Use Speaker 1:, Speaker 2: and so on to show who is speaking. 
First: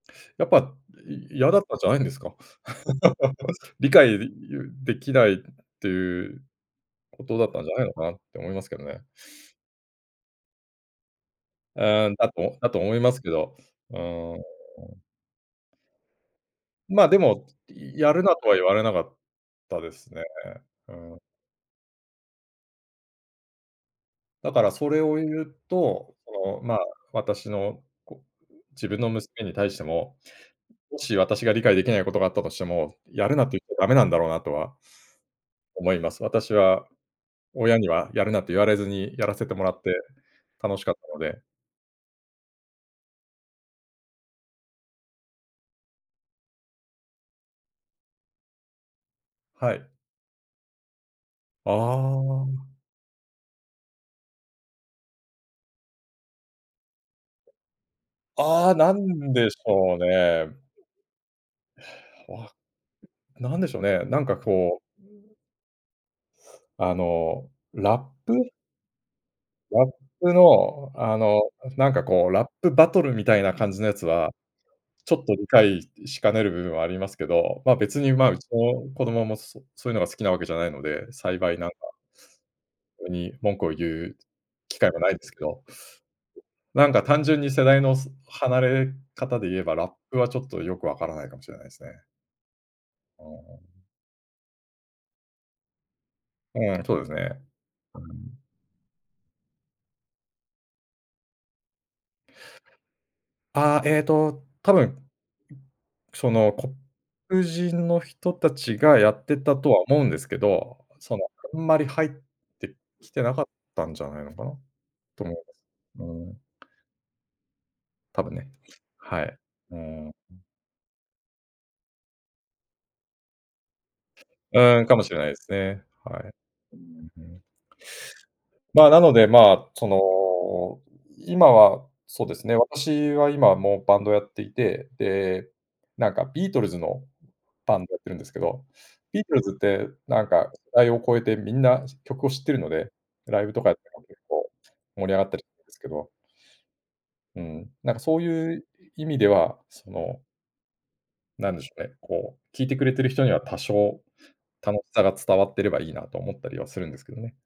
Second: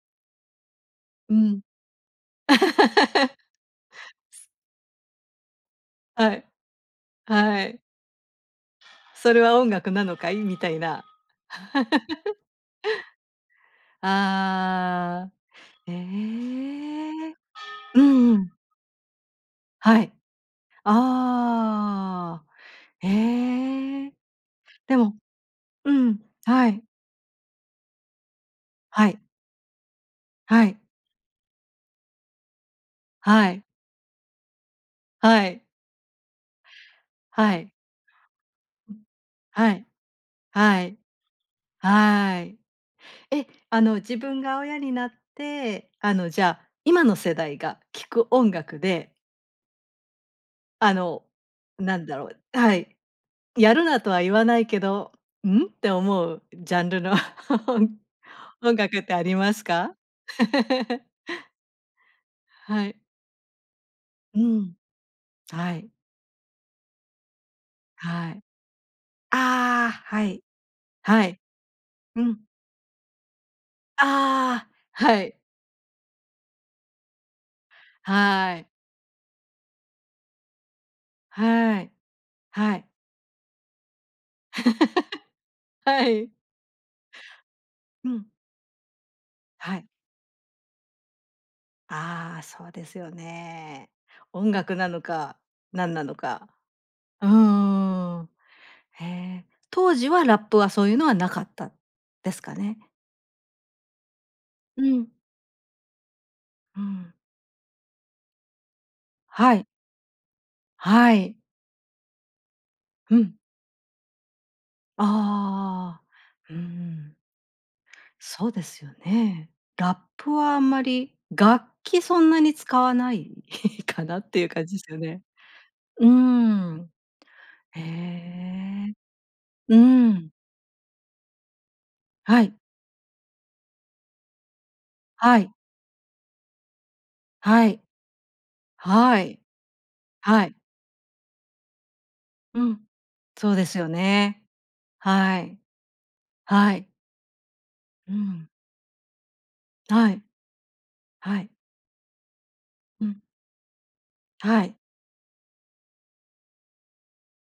Speaker 1: やっぱ、い
Speaker 2: う
Speaker 1: 嫌だ
Speaker 2: ん。
Speaker 1: ったじゃないんですか？でます。理解、り
Speaker 2: す
Speaker 1: ゆできないってい
Speaker 2: は
Speaker 1: う
Speaker 2: い。
Speaker 1: ことだった
Speaker 2: は
Speaker 1: んじゃ
Speaker 2: い。
Speaker 1: ないのかな？って思いますけどね。
Speaker 2: それは音楽なのかい？みたいな。
Speaker 1: うーん、だ とだと思いますけど、うーん。
Speaker 2: ああ。え
Speaker 1: まあ、で
Speaker 2: え。
Speaker 1: も、
Speaker 2: う
Speaker 1: やる
Speaker 2: ん
Speaker 1: な
Speaker 2: う
Speaker 1: とは
Speaker 2: ん。
Speaker 1: 言われなかったで
Speaker 2: は
Speaker 1: す
Speaker 2: い。
Speaker 1: ね。うん。
Speaker 2: ああ、へえ、
Speaker 1: だからそ
Speaker 2: で
Speaker 1: れを
Speaker 2: も
Speaker 1: 言う
Speaker 2: う
Speaker 1: と、
Speaker 2: ん、
Speaker 1: その、
Speaker 2: は
Speaker 1: ま、
Speaker 2: い。
Speaker 1: 私の、こう、自分
Speaker 2: は
Speaker 1: の
Speaker 2: い。
Speaker 1: 娘に対しても、
Speaker 2: はい。
Speaker 1: もし私が理解できないことがあったとしても、やるな
Speaker 2: は
Speaker 1: って
Speaker 2: い。
Speaker 1: 言ってダメなんだろうなとは
Speaker 2: はい。
Speaker 1: 思います。私は、
Speaker 2: はい。
Speaker 1: 親にはやるなと言われずにやらせてもら
Speaker 2: は
Speaker 1: っ
Speaker 2: い、
Speaker 1: て、楽
Speaker 2: は
Speaker 1: しかっ
Speaker 2: い。
Speaker 1: たので。
Speaker 2: はい。え、あの、自分が親になって、あの、じゃあ、今の世代が聴く音楽で
Speaker 1: はい。
Speaker 2: あの、
Speaker 1: あ
Speaker 2: なんだろう
Speaker 1: あ。
Speaker 2: はい。やるなとは言わないけど、ん？て、思うジャンルの
Speaker 1: あ
Speaker 2: 音
Speaker 1: あ、な
Speaker 2: 楽ってあ
Speaker 1: ん
Speaker 2: り
Speaker 1: で
Speaker 2: ま
Speaker 1: し
Speaker 2: すか？
Speaker 1: ょうね。へや、わ、
Speaker 2: はい。
Speaker 1: なんでしょうね、なんか
Speaker 2: うん。
Speaker 1: こう
Speaker 2: はい。
Speaker 1: あの、ラッ
Speaker 2: はい。
Speaker 1: プ？ラ
Speaker 2: あ
Speaker 1: ッ
Speaker 2: あ、は
Speaker 1: プ
Speaker 2: い、
Speaker 1: のあ
Speaker 2: はい。
Speaker 1: の、なんか
Speaker 2: う
Speaker 1: こう、ラ
Speaker 2: ん。
Speaker 1: ップバトルみたいな感じのやつは、
Speaker 2: ああ、
Speaker 1: ちょ
Speaker 2: は
Speaker 1: っと
Speaker 2: い。
Speaker 1: 理解しかねる部分はありますけど、まあ、別にまあ、うち
Speaker 2: はい。
Speaker 1: の子供も、そそういうのが好きなわけじゃないので、幸いなんか
Speaker 2: はい。はい。
Speaker 1: とに、文句を言う機会はないんですけど、
Speaker 2: はい。
Speaker 1: なんか単純に世代の、
Speaker 2: う
Speaker 1: す
Speaker 2: ん。
Speaker 1: 離れ方で言え
Speaker 2: は
Speaker 1: ば、
Speaker 2: い。
Speaker 1: ラップはちょっとよくわからないかもしれないすね。
Speaker 2: ああ、そうですよ
Speaker 1: あ、うん。
Speaker 2: ね。音楽なのか？何なのか？
Speaker 1: うん、そうです
Speaker 2: う
Speaker 1: ね。う
Speaker 2: ーん。
Speaker 1: ん。
Speaker 2: へえ、当時はラップは、そういうのはなかったですかね？
Speaker 1: ああ、えっと、多
Speaker 2: う
Speaker 1: 分、
Speaker 2: ん。
Speaker 1: その
Speaker 2: うん。
Speaker 1: 黒人の人たちがやって
Speaker 2: は
Speaker 1: た
Speaker 2: い。
Speaker 1: とは思うんですけど、
Speaker 2: は
Speaker 1: その
Speaker 2: い。
Speaker 1: あんまり入ってき
Speaker 2: ふ
Speaker 1: て
Speaker 2: ん。
Speaker 1: なかったんじゃないのかな？と思
Speaker 2: あ
Speaker 1: う。うん。
Speaker 2: あ、うん。
Speaker 1: たぶん
Speaker 2: そ
Speaker 1: ね、
Speaker 2: うですよ
Speaker 1: はい。
Speaker 2: ね。
Speaker 1: う
Speaker 2: ラッ
Speaker 1: ん。
Speaker 2: プはあんまり楽器そんなに使わない？かなっていう
Speaker 1: う
Speaker 2: 感じ
Speaker 1: ーん、
Speaker 2: す
Speaker 1: か
Speaker 2: よ
Speaker 1: もしれ
Speaker 2: ね。
Speaker 1: ないすね。
Speaker 2: う
Speaker 1: はい。うー
Speaker 2: ん。
Speaker 1: ん、うん。
Speaker 2: へ
Speaker 1: まあ、
Speaker 2: え。
Speaker 1: なので、まあ、
Speaker 2: う
Speaker 1: そ
Speaker 2: ーん。
Speaker 1: の、今は、そうで
Speaker 2: は
Speaker 1: す
Speaker 2: い。
Speaker 1: ね、私は今も、バンドをやっていて、
Speaker 2: は
Speaker 1: で、
Speaker 2: い。
Speaker 1: なんかビートルズの、
Speaker 2: は
Speaker 1: バ
Speaker 2: い。
Speaker 1: ンドやってるんですけど、ビ
Speaker 2: は
Speaker 1: ート
Speaker 2: い。
Speaker 1: ルズって、なん
Speaker 2: は
Speaker 1: か
Speaker 2: い。
Speaker 1: 世代を超えてみんな、し曲を知ってる
Speaker 2: う
Speaker 1: の
Speaker 2: ん、
Speaker 1: で、ライ
Speaker 2: そ
Speaker 1: ブ
Speaker 2: う
Speaker 1: と
Speaker 2: で
Speaker 1: かっ
Speaker 2: す
Speaker 1: て
Speaker 2: よ
Speaker 1: も結
Speaker 2: ね。
Speaker 1: 構盛り上がった
Speaker 2: は
Speaker 1: り
Speaker 2: い。
Speaker 1: けど。
Speaker 2: はい。
Speaker 1: うん、なんか
Speaker 2: う
Speaker 1: そう
Speaker 2: ん。
Speaker 1: いう意味では、そ
Speaker 2: は
Speaker 1: の
Speaker 2: い。は
Speaker 1: な
Speaker 2: い。
Speaker 1: んでしょうね、こう、聴いてくれて
Speaker 2: う
Speaker 1: る
Speaker 2: ん。
Speaker 1: 人には多少、
Speaker 2: はい。
Speaker 1: 楽たが伝わってればいいなと思ったりはするんですけどね。